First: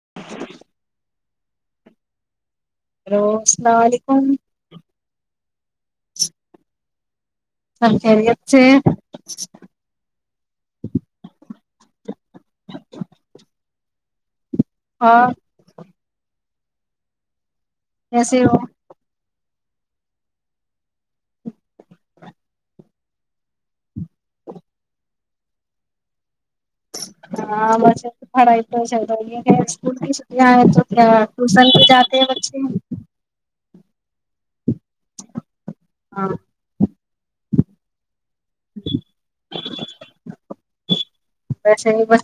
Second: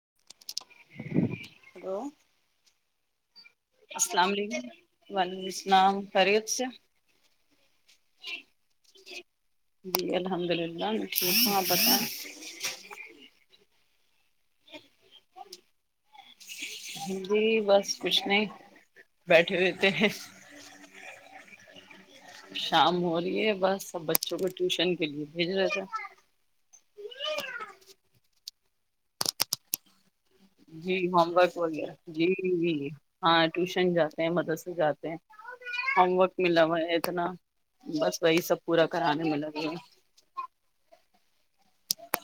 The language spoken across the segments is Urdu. [inaudible] [inaudible] روسٹ السلام علیکم وعلیکم السلام خیریت سے سب خیریت سے جی الحمد للہ میں [inaudible] ہاں جی بس کچھ نہیں ہو بیٹھ [inaudible] شام ہو رہی ہے بس بچوں کو ٹیوشن کے لیے [inaudible] ہاں بس فڑائی تو اتر گی اسکوٹی سے جی ہوم ورک وغیرہ جی بچے جی ہاں اٹلیسٹ اسکول جاتے ہیں مدد سے جاتے ہیں ہوم ہاں ورک ملا میں اتنا بس وہی سب پورا کرانے میں لگے ہے ویسے نہیں بس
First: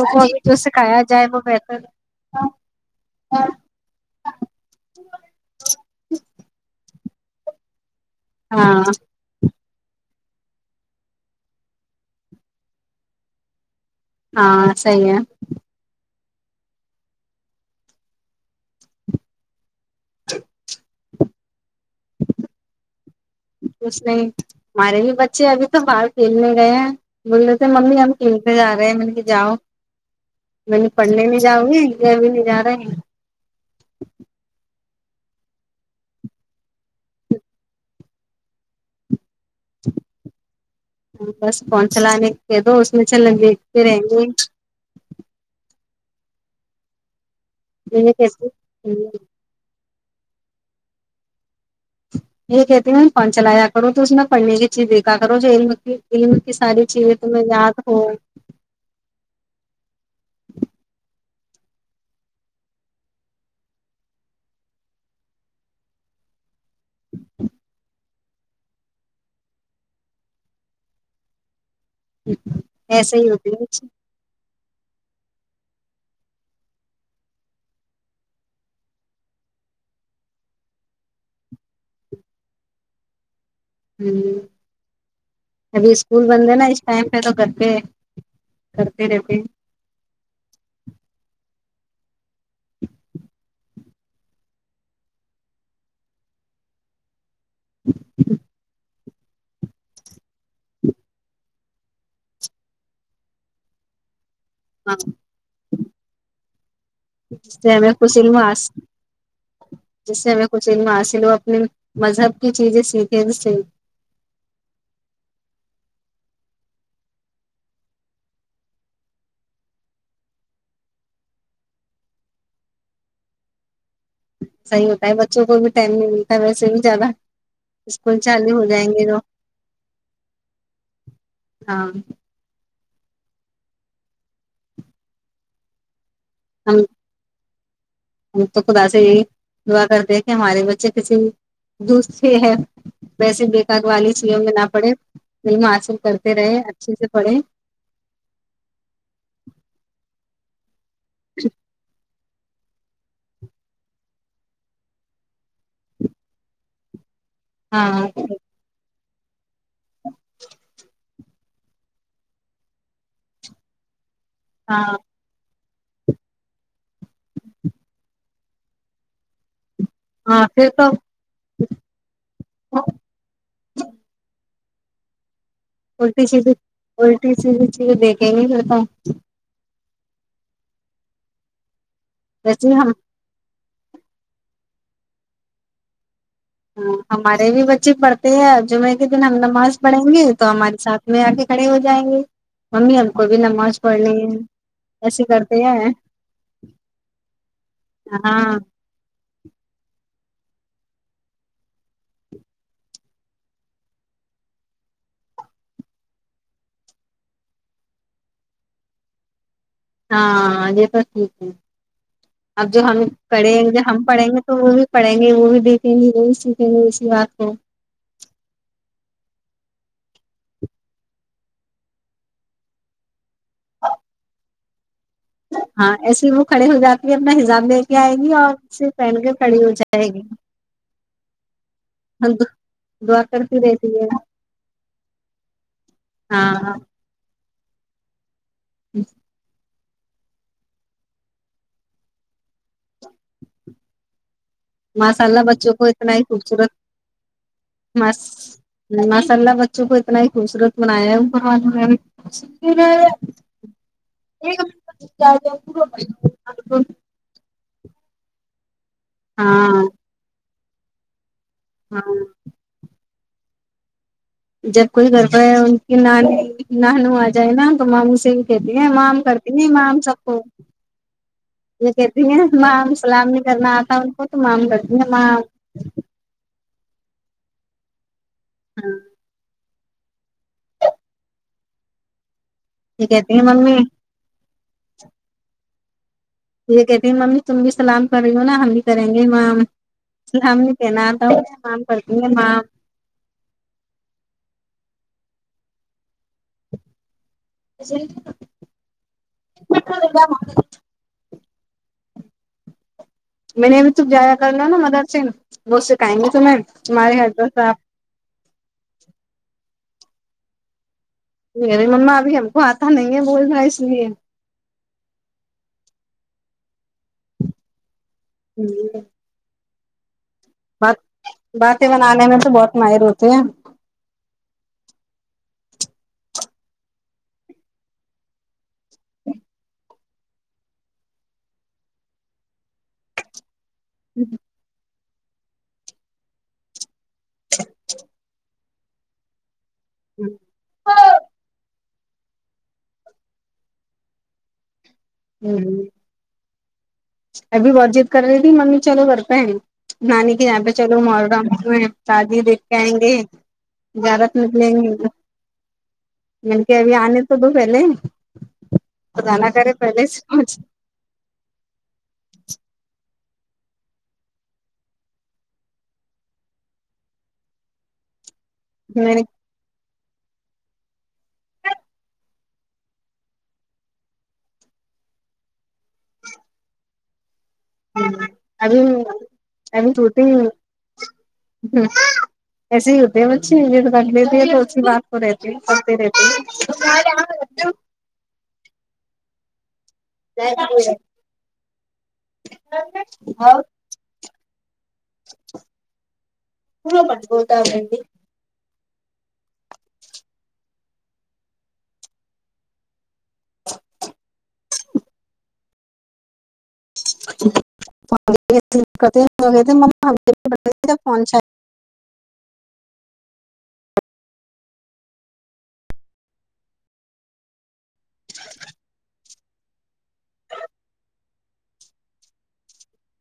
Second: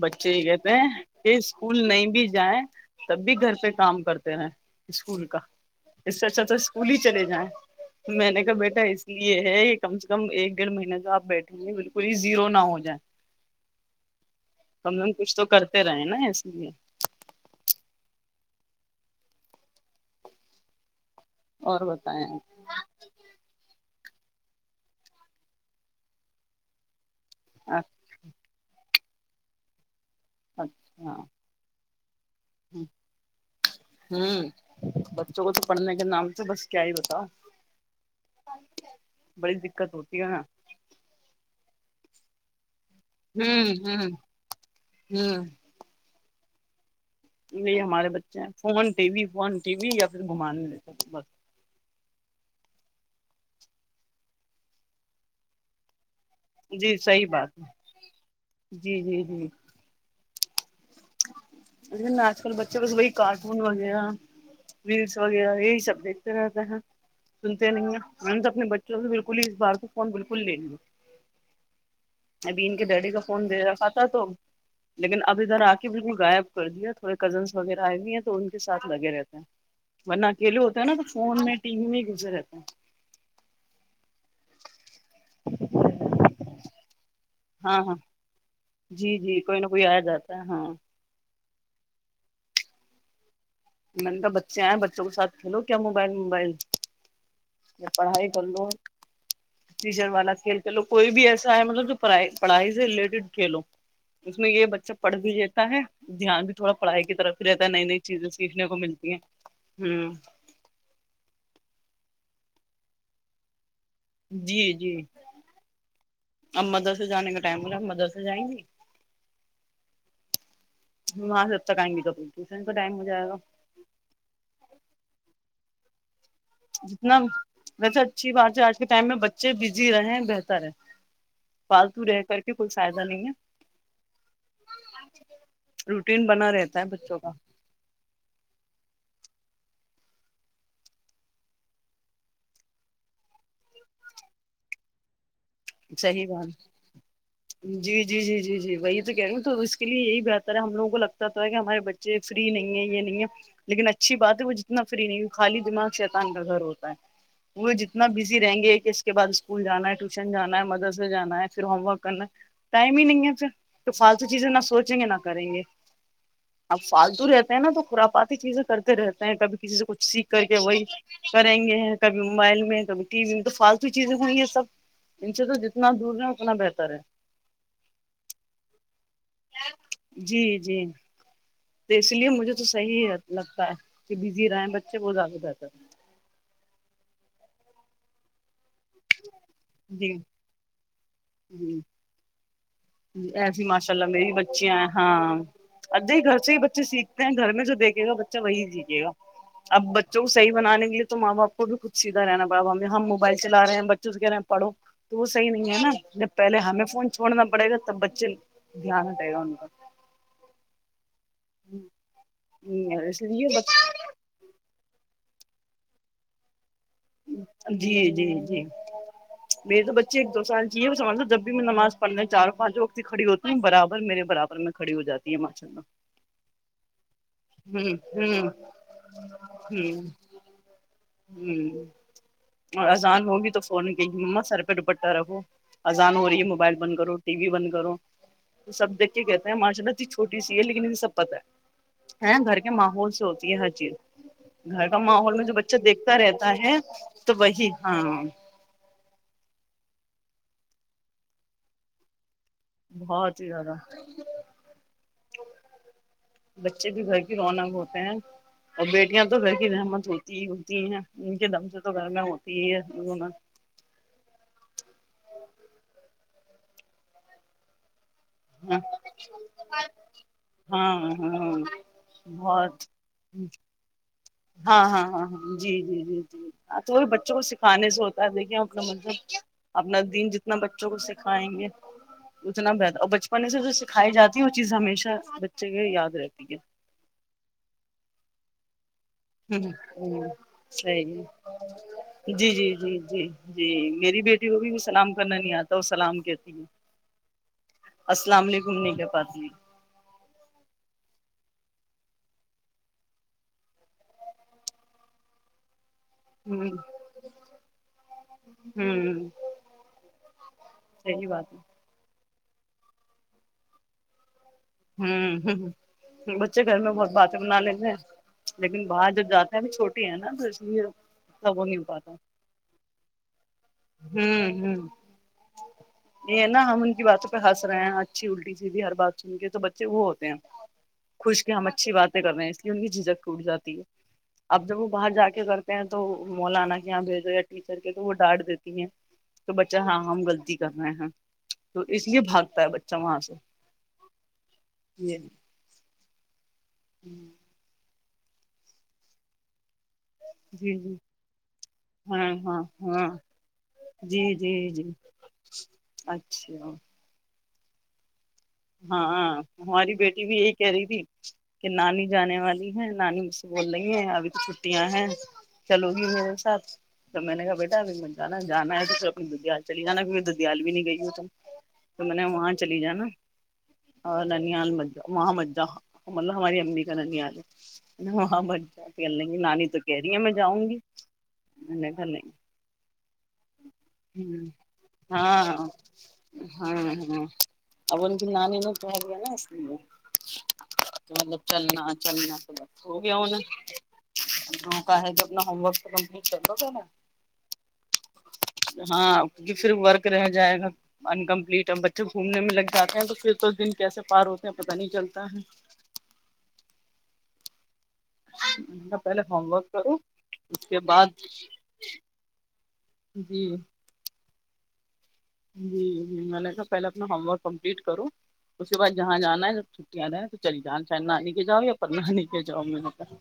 بچے یہ کہتے ہیں کہ بہتر اسکول نہیں بھی ہے۔ جائیں تب بھی گھر پہ کام کرتے اسکول کا اس سے اچھا تو اسکول ہی چلے جائیں میں نے کہا ہاں بیٹا اس لیے ہے ایک کم سے کم ایک ڈیڑھ مہینے کا آپ بیٹھیں گے بالکل ہی زیرو نہ ہو جائے ہاں کم صحیح لم ہے کچھ تو کرتے رہے نا [inaudible] اور بتائیں کچھ نہیں ہمارے بھی بچے ابھی تو باہر کھیلنے گئے ہیں بولے تھے آپ؟ ممی ہم کین سے جا رہے ہیں م جاؤ م نے اچھا پڑھنے میں جاؤں گی ب نہیں جا رہے ہیں ہوں بچوں کو تو پڑھنے کے نام تو بس کیا ہی بتاؤ بڑی دقت ہوتی ہے نا چلان دو میں چل ہوں دیکھتے رہیں ہوں گے یہ ہمارے بچے ہیں phone T V phone T V ا پھر گھمانے لے س بس یہ کہتے ہیں پن چلایا کرو تو اس میں پڑھنے کی چیز دیکھا کرو جو علم کی ساری جی چیزیں صحیح تمیں بات یاد ہے ہو جی جی جی [inaudible] ل آج کل بچوں کو وہی کارٹون وغیرہ ریلس وغیرہ یہی سب دیکھتے رہتے ہیں سنتے نہیں ہیں میں نے تو اپنے بچوں سے بالکل ہی اس بار کو فون بالکل لے ل ابھی ان کے ڈیڈی ایسے کا ہی فون ہوتی دے رکھا ہے تھا تو لیکن اب ادھر آ کے بالکل غائب کر دیا تھوڑے کزنس وغیرہ آئے ہوئے ہیں تو ان کے ساتھ لگے رہتے ہیں ورنہ اکیلے ہوتے ہیں نا تو فون میں ٹی وی میں ہی گزرے رہتے ہیں ہ ابھی اسکول بند ہے نا اس ٹائم پہ تو کر ہاں ہاں جی جی کوئی نہ کوئی آیا جاتا ہے ہاں میں نے تو بچے آئے بچوں کے سھ کھیلو کیا موبائل موبائل میں پڑھائی کر لو ٹیشن والا کھیل ک لو کوئی بھی ایسا ہے مطلب جو پڑائی پڑھائی سے ریلیٹڈ کھیلو اس میں یہ بچہ ہاں پڑھ بھی لیتا ہے دھیان بھی تھوڑا پڑھائی کی طرف ہی جس رہتا ہے سے نئی ہمیں نئی کچھ چیزیں علم سیکھنے کو ملتی ہیں ہوں جس سے ہمیں کچھ علم حاصل ہو اپنے مذہب کی چیزیں سیکھیں بھی صحی جی جی اب مدرسے جانے کا ٹائم ہو رہا مدرسے جائیں گی وہاں سے جب تک آئیں گی تب ٹیوشن کا ٹائم ہو جائے گا صحی ہوتا ہے بچوں کو بھی ٹائم نہیں ملتا ویسے بھی زیادہ جتنا ویسے اسکول اچھی بات چالو ہے ہو آج کے جائیں ٹائم گے تو میں بچے بزی رہے بہتر ہے ہاں فالتو رہ کر کے کچھ فائدہ نہیں ہے دل بنا رہتا ہم ہے بچوں کا ہم تو خدا سے یہی دعا کرتے کہ ہمارے بچے کسی دوست ہی ہے ویسے بے کار والے چیزوں میں نہ پڑے علم حاصل صحی کرتے رہے بات اچھے سے پڑھے جی جی جی جی جی وہی تو کہہ رہی ہوں تو اس کے لیے یہی بات پھر ہم لگ کو لگتا ہے کہ ہمارے بچے فری نہیں ہے یہ نہیں ہے لیکن اچھی بات ہے وہ جتنا فری نہیں خالی دماغ شیطان کا گھر ہوتا ہے وہ جتنا ہاں بزی رہیں گے کے بعد اسکول جانا ہے ٹیوشن جانا ہے مدر سے جانا ہے پھر ہوم ورک کرنا ہے ٹائم ہی نہیں ہے پھر تو فالتو چیزیں نہ ہاں سوچیے گے نہ کریں گے اب فالتو رہتے ہیں نا تو خورافاتی چیزیں کرتے رہتے ہیں کبھی کسی سے کچھ سیکھ کر ہاں کے پھر وہی تو کریں گے ہیں کبھی موبائل میں کبھی ٹی وی میں تو فالتو چیزیں ہوئی یہ سب ان سے تو جتنا دور الٹی رہے سیدھی اتنا بہتر ہے الٹی سیدھی چیز دیکھیں گے پھر بعد میں جی جی تو اس لیے مجھے تو ویسے ہم صحیح لگتا ہے کہ بزی رہے ہیں بچے [unintelligible] ہمارے بھی بچے پڑھتے ہیں جمعے کے دن ہم نماز ہے پڑھیں جی گے تو ہمارے ساتھ میں آ کے کھڑے ہو جائیں گے ممی ہم کو بھی ایسے نماز ماشاء اللہ پڑھنی میری ہے بچیاں ہیں ایسے ہاں کرتے ہیں ادے ہی گھر سے ہی بچے سیکھتے ہیں گھر میں جو دیکھے گا بچہ ہاں وہی سیکھے گا اب بچوں صیح بنانے کے لیے تو ماں باپ کو بھی سیدھا رہنا پڑےگا اب ہم موبائل چلا رہے ہیں بچوں سے کہہ رہے پڑھو وہ صحی نہیں ہے نہ پہلے ہمیں فون چھوڑنا پڑیگا تب بچے دھیان دیگا ہاں جی اب جو ہم اس لیے پڑیں گے ہم جو پڑھیں گے تو وہ بھی پڑھیں گے نہیں وہ بھی دیکھے گے وہی سیکھے گے اسی بات کو جی جی جی میرے تو بچے ایک دو سال کے ہوئے وہ سمجھو جب بھی میں نماز پڑھنا چار پانچوں وقت کی بھی ہوتی برابر میرے برابر میں کھڑی ہو جاتی ہاں ایسے ہی وہ کھڑے ہو جاتے ہ ہ پہن کے کھڑی ہو ہ جائے گی ہ اور دعا اذان ہوگی کرتی تو رہتی فون کے ہے ہی ما سر پہ دپٹہ رکھو اذان ہو رہی ہے ہاں موبائل بند کرو ٹی وی بند کرو تو سب دیک کے کہتے ہیں ماشالہ چھوٹی سی ہے لیکن انیں سب پتتا ہے ہے گھر کے ماحول سے ہوتی ہے ہر چیز گھر کا ماحول مسالا میں جو بچوں بچہ کو اتنا دیکھتا ہی رہتا خوبصورت ہے تو وہی ہاں مسالہ بچوں کو اتنا ہی خوبصورت منایا ہے او والوں بہت ہی زیادہ بچے بھی گھر کی رونق ہوتے ہیں اور بیٹیاں تو وی کی ہاں رحمت ہوتی ہی ہو جی نا ان کے دم سے تو گھر ہاں میں ہوتی ہی ہے ل جب کوئی گبہ ہے ان کی نان نہانو آ جائے نا گمام س کہتی ہاں ہیں مام کرتی نہیں مام سب کو ہاں یہ کہتی ہیں بہت مام سلام نہیں کرنا آتا ان کو تو مام ہاں کرتی ہاں ہیں ہاں مام ہاں جی جی جی جی تو بھی بچوں کو سکھانے سے ہو کر د کیوں پر ہاں مط سے اپنا دین جتنا بچوں کو سکھائیں گے اتنا بہتر یہ اور کہتی ہیں بپنے سےے ممی سکھائے جاتا ہے ج وہ چیز ہمیشہ بچے کے یاد رہتی ہے یہ کہتی ممی تم بھی سلام کر رہی نہ ہم کریں گے ہ مام ہ سلام نہیں صحیح کہنا آتا ہوں مام کرتی ہیں ہے جی مام جی جی جی جی میری بیٹی کو بھی سلام کرنا نہیں آتا وہ سلام کہتی ہے السلام علیکم نہیں کہہ پاتی [unintelligible] میں نے ابھی ت جایا کرنا نا مدرسنھ ب سے کہیں گ تو میں ہ تہارے ہس آپ جاں [inaudible] نہیں مما ابھی ہم وہ آتا نہیں ہے بول رہ اس لیے ہوں ہ ہ بچے گھر میں بہت باتیں بنا لیتے ہیں لیکن باہر جب جاتا ہے چھوٹا ہےا [unintelligible] بات باتیں بن آنے میں تو بہت ماہر ہوتی ہیں ہ ہ یہ نا ہم ان کی باتوں پہ ہنس رہے ہیں اچھی الٹی جی بھی ہر بات سن کے بچے وہ ہوتے ہیں خوش کے ہم اچھی باتیں کر رہے ہیں اس لیے ان کی جھجک ٹوٹ جاتی اب جب وہ باہر جا کے کرتے ہیں تو مولانا اں بھیجو ٹیچر کے تو وہ ڈانٹ دیتے کی ہے تو بچہ ہاں ہم غلطی کر رہے ہیں تو اس لیے بھاگتا ہے بچہ وہاں سے یہ ھم ا بھی مرج کر رہی ت ممی چلو کر پنے نانی کے یہاں پہ جی جی چلو م رہا ہاں شادی دیکھ ہاں کے آئیں ہاں گے جی زجارت جی نکلیں گے جی مل اچھا کے ابھی آنے سب بل ہاں ہماری بیٹی بھی یہی سمجھ کہہ رہی تھی کہ نانی جانے والی ہے نانی بس بول رہی ہیں ابھی تو چھٹیا ہیں چلو گی میرے ساتھ تو میں نے کہا بیٹا ابھی م جانا جانا ہے تو میں اپ نے دنیا سے چلی جانا دیال بھی نہیں گئی ہو ت تو میں نے وہاں چلی جا نا اور ننیاال م وہاں مجہ مطلب ہماری امی کا ننیاال ہے ہ وہاں مت ابھی جاؤ کہنے لگی نانی تو ابھی کہہ رہی ہے شوٹگ میں ہ جاؤں گی میں نے کہا ایسے ہی ہوتے ہے بچھی رکھ لیتی نہیں ہے تو اھی بات کو رہتی ہاں کرتے رہتے ہاں ہاں اب ان کی نانی ن توج ہے نا اس مطلب چلنا چلنا تو ب ہو گیا ان وہ کا ہے کہ اپنا ہومک تو کمپلیٹ کر ل گ ن ہاں کیکہ پھر ورک رہ جائے گا ان کمپلیٹ ا بچے گھومنے میں لگ جاتے ہیں تو پھر ک دن کیسے پار ہوتے ہیں پتا نہیں چلتا ہے اچھا ہے پہلے ہوم [inaudible] ورک کرو اس کے بعد جی جی [inaudible] جی ج میں نے کہا پہلے اپنا ہوم ورک کمپلیٹ کروں اس کے بعد جہاں جانا ہے جب چھٹیاں جائیں تو چلی جانا چاہے نانی کے جاؤ یا پرنانی کے جاؤ میں نے کہا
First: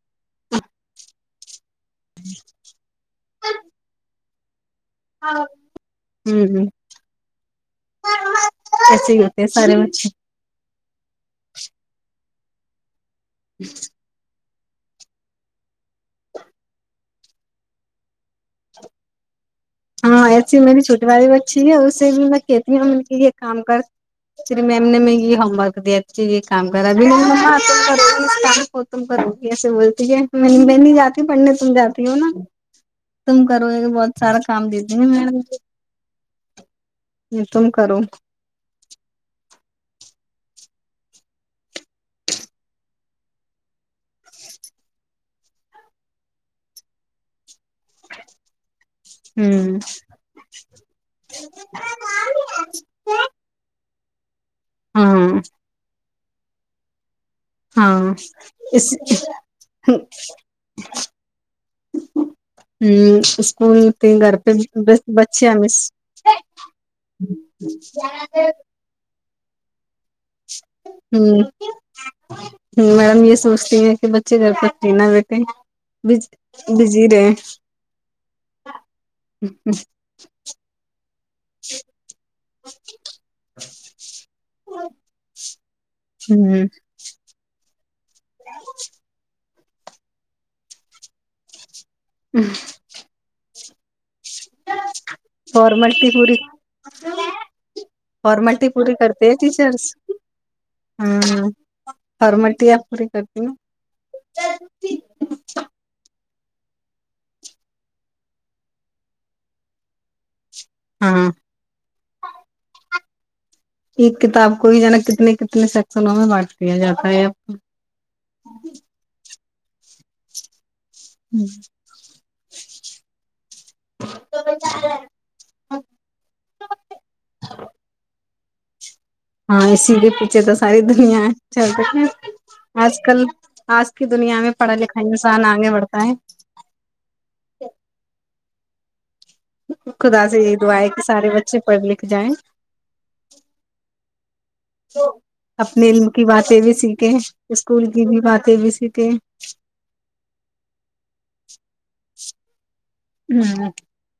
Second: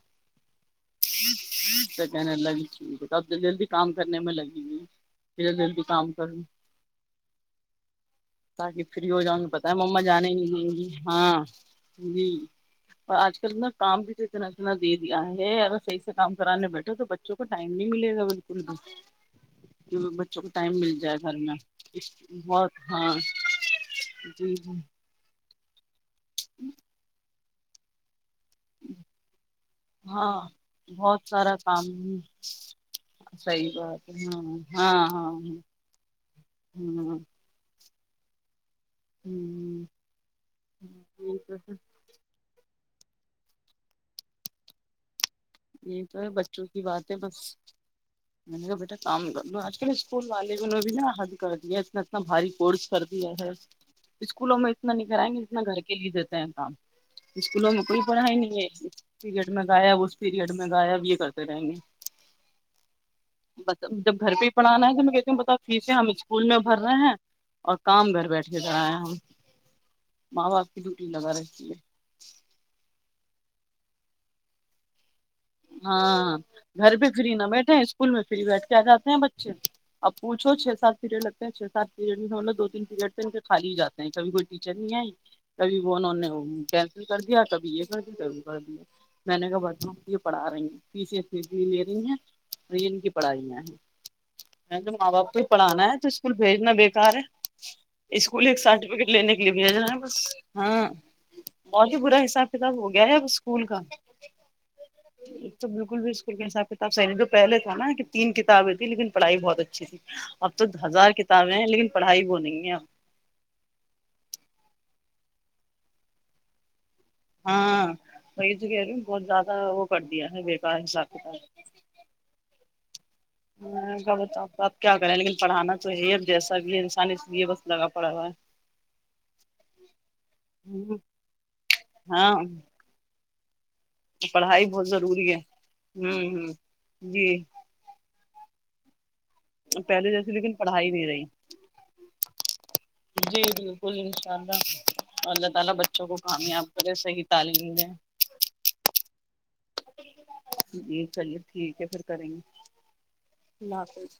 کہنے لگی ٹھیک ہےب جلدی کام کرنے میں لگی گئی پیرے دل کو کام کروں تاکہ فری ایسے ہی ہو جاؤ ہوتے میں ہیں پتا ہے سارے مما بچے جانے ہی نہیں جی ہاں جی پر آج کل نہ کام بھی تو اتنا انا دے دیا ہے اگر صحیح سے کام کرانے بیٹھے تو بچوں کو ٹائم نہیں ملے گا بالکل بھی کہ ہاں بچوں کو ایسی ٹائم میری مل چھوٹی جائے والی گھر میں بچھی اسے بھی میں بہت کہتی ہوں م ہاں یہ کام جی کرری میم نے م یہ ہومورک [unintelligible] یہ کام کرا بھی [unintelligible] تم کرو گی ایسے بولتی ہے ہاں میں میں نہیں جاتی بہت پڑھنے سارا تم کام جاتی ہو نا تم کرو صحیح بات بہت ہے سارا ہاں ہاں ہاں [unintelligible] کرو ہ ہ ٹھیک ہے پھر یہ تو ہے بچوں کی باتیں بس میں نے کہا بیٹا کام کر لوں آج ہوں کل اسکول والے نے بھی نا حل کر دیا اتنا اتنا بھاری کورس کر دیا ہے اسکو میں اتنا نہیں کریں ہاں گےجیتنا گھر کے لیے دیتے ت کام اسکولوں میں کوئی ہاں پڑھائی نہیں ہے اس پیریٹ میں غائب اس پیریڈ میں گیا اب یہ کرتے رہیں گے ہوں ب اسکول کے جب گھر پہ ہی پڑھانا ہے تو میں کہتی ہ بچے ہیں بتا مس فیسیں ہم اسکول میں بھر رہے ہیں اور کام گھر بیٹھے کرائے ہم ماں باپ کی ڈوٹی لگا رکھی ہے ہم یہ سوچتی ہیں کہ بچے گھر پر پینا بیٹھ ہاں گھر پہ فری نہ بیٹھے اسکول میں فری بیٹھ کے آ جاتے ہیں بچے اب پوچھو چھ سات پیریڈ لگتے چھ سات پیریڈ میںہوں دو تین پیریڈ ان کے خالی ہی جاتے ہیں کبھی کوئی ٹیچر نہیں آئی کبھی وہ انہوں ہوں کینسل کر دیا کبھی [unintelligible] [unintelligible] پڑا رہی ہیں پیے ان کی پڑھائیاں ہیں ماں باپ کو پڑھانا ہے تو فارملٹی اسکول پوری بھیجنا بیکار ہے اسکول ایک فارملٹی پوری سرٹیفکٹ کرتے لینے ہیں کے لیے بھیجنا ٹیچرس ہے بس ہاں ہاں اور بھی برا حساب کتاب فارملٹیاں ہو گیا پوری ہے کرتی اسکول کا ہیں ایک تو بالکل بھی اسک صاحب کتاب صحیح تو پہلے تھا نا کہ تین کتابیں تھی لیکن پڑھائی بہت اچھی تھی اب تو ہزار ہاں کتابیں ہیں لیکن پڑھائی وہ نہیں ہے اب ایک کتاب کو ہی ج نا کتنے کتنے سیکسنوں میں بانٹ دیا جاتا ہے اب ہاں وہی ج گی بہت زیادہ [unintelligible] وہ کردیا کا حساب کتاب ب آپ کیا کریں لیکن پڑھانا توی اب جیسا سب [unintelligible] پانی لیے بس لگا پڑا ہے ہاں اسی کے پیچھے تو ساری ہے دنیا چل ہاں آج کل آج کی دنیا میں پڑھائی بہت ضروری ہے لکھائیسان آگے بڑھتا ہے ہوں ہوں جی پہلے خدا جیسے سے لیکن یہی دعا ہے پڑھائی کہ نہیں رہی سارے بچے پڑھ لکھ جائیں جی بالکل شاء اللہ اللہ تعالی اپنے بچوں علم کو کی باتیں بھی کامیاب کرے سیکھیں صحیح تعلیم اسکول دیں کی بھی باتیں بھی سیکھیں جی چلیے ٹھیک ہے پھر کریں گے اللہ سیکھیں حافظ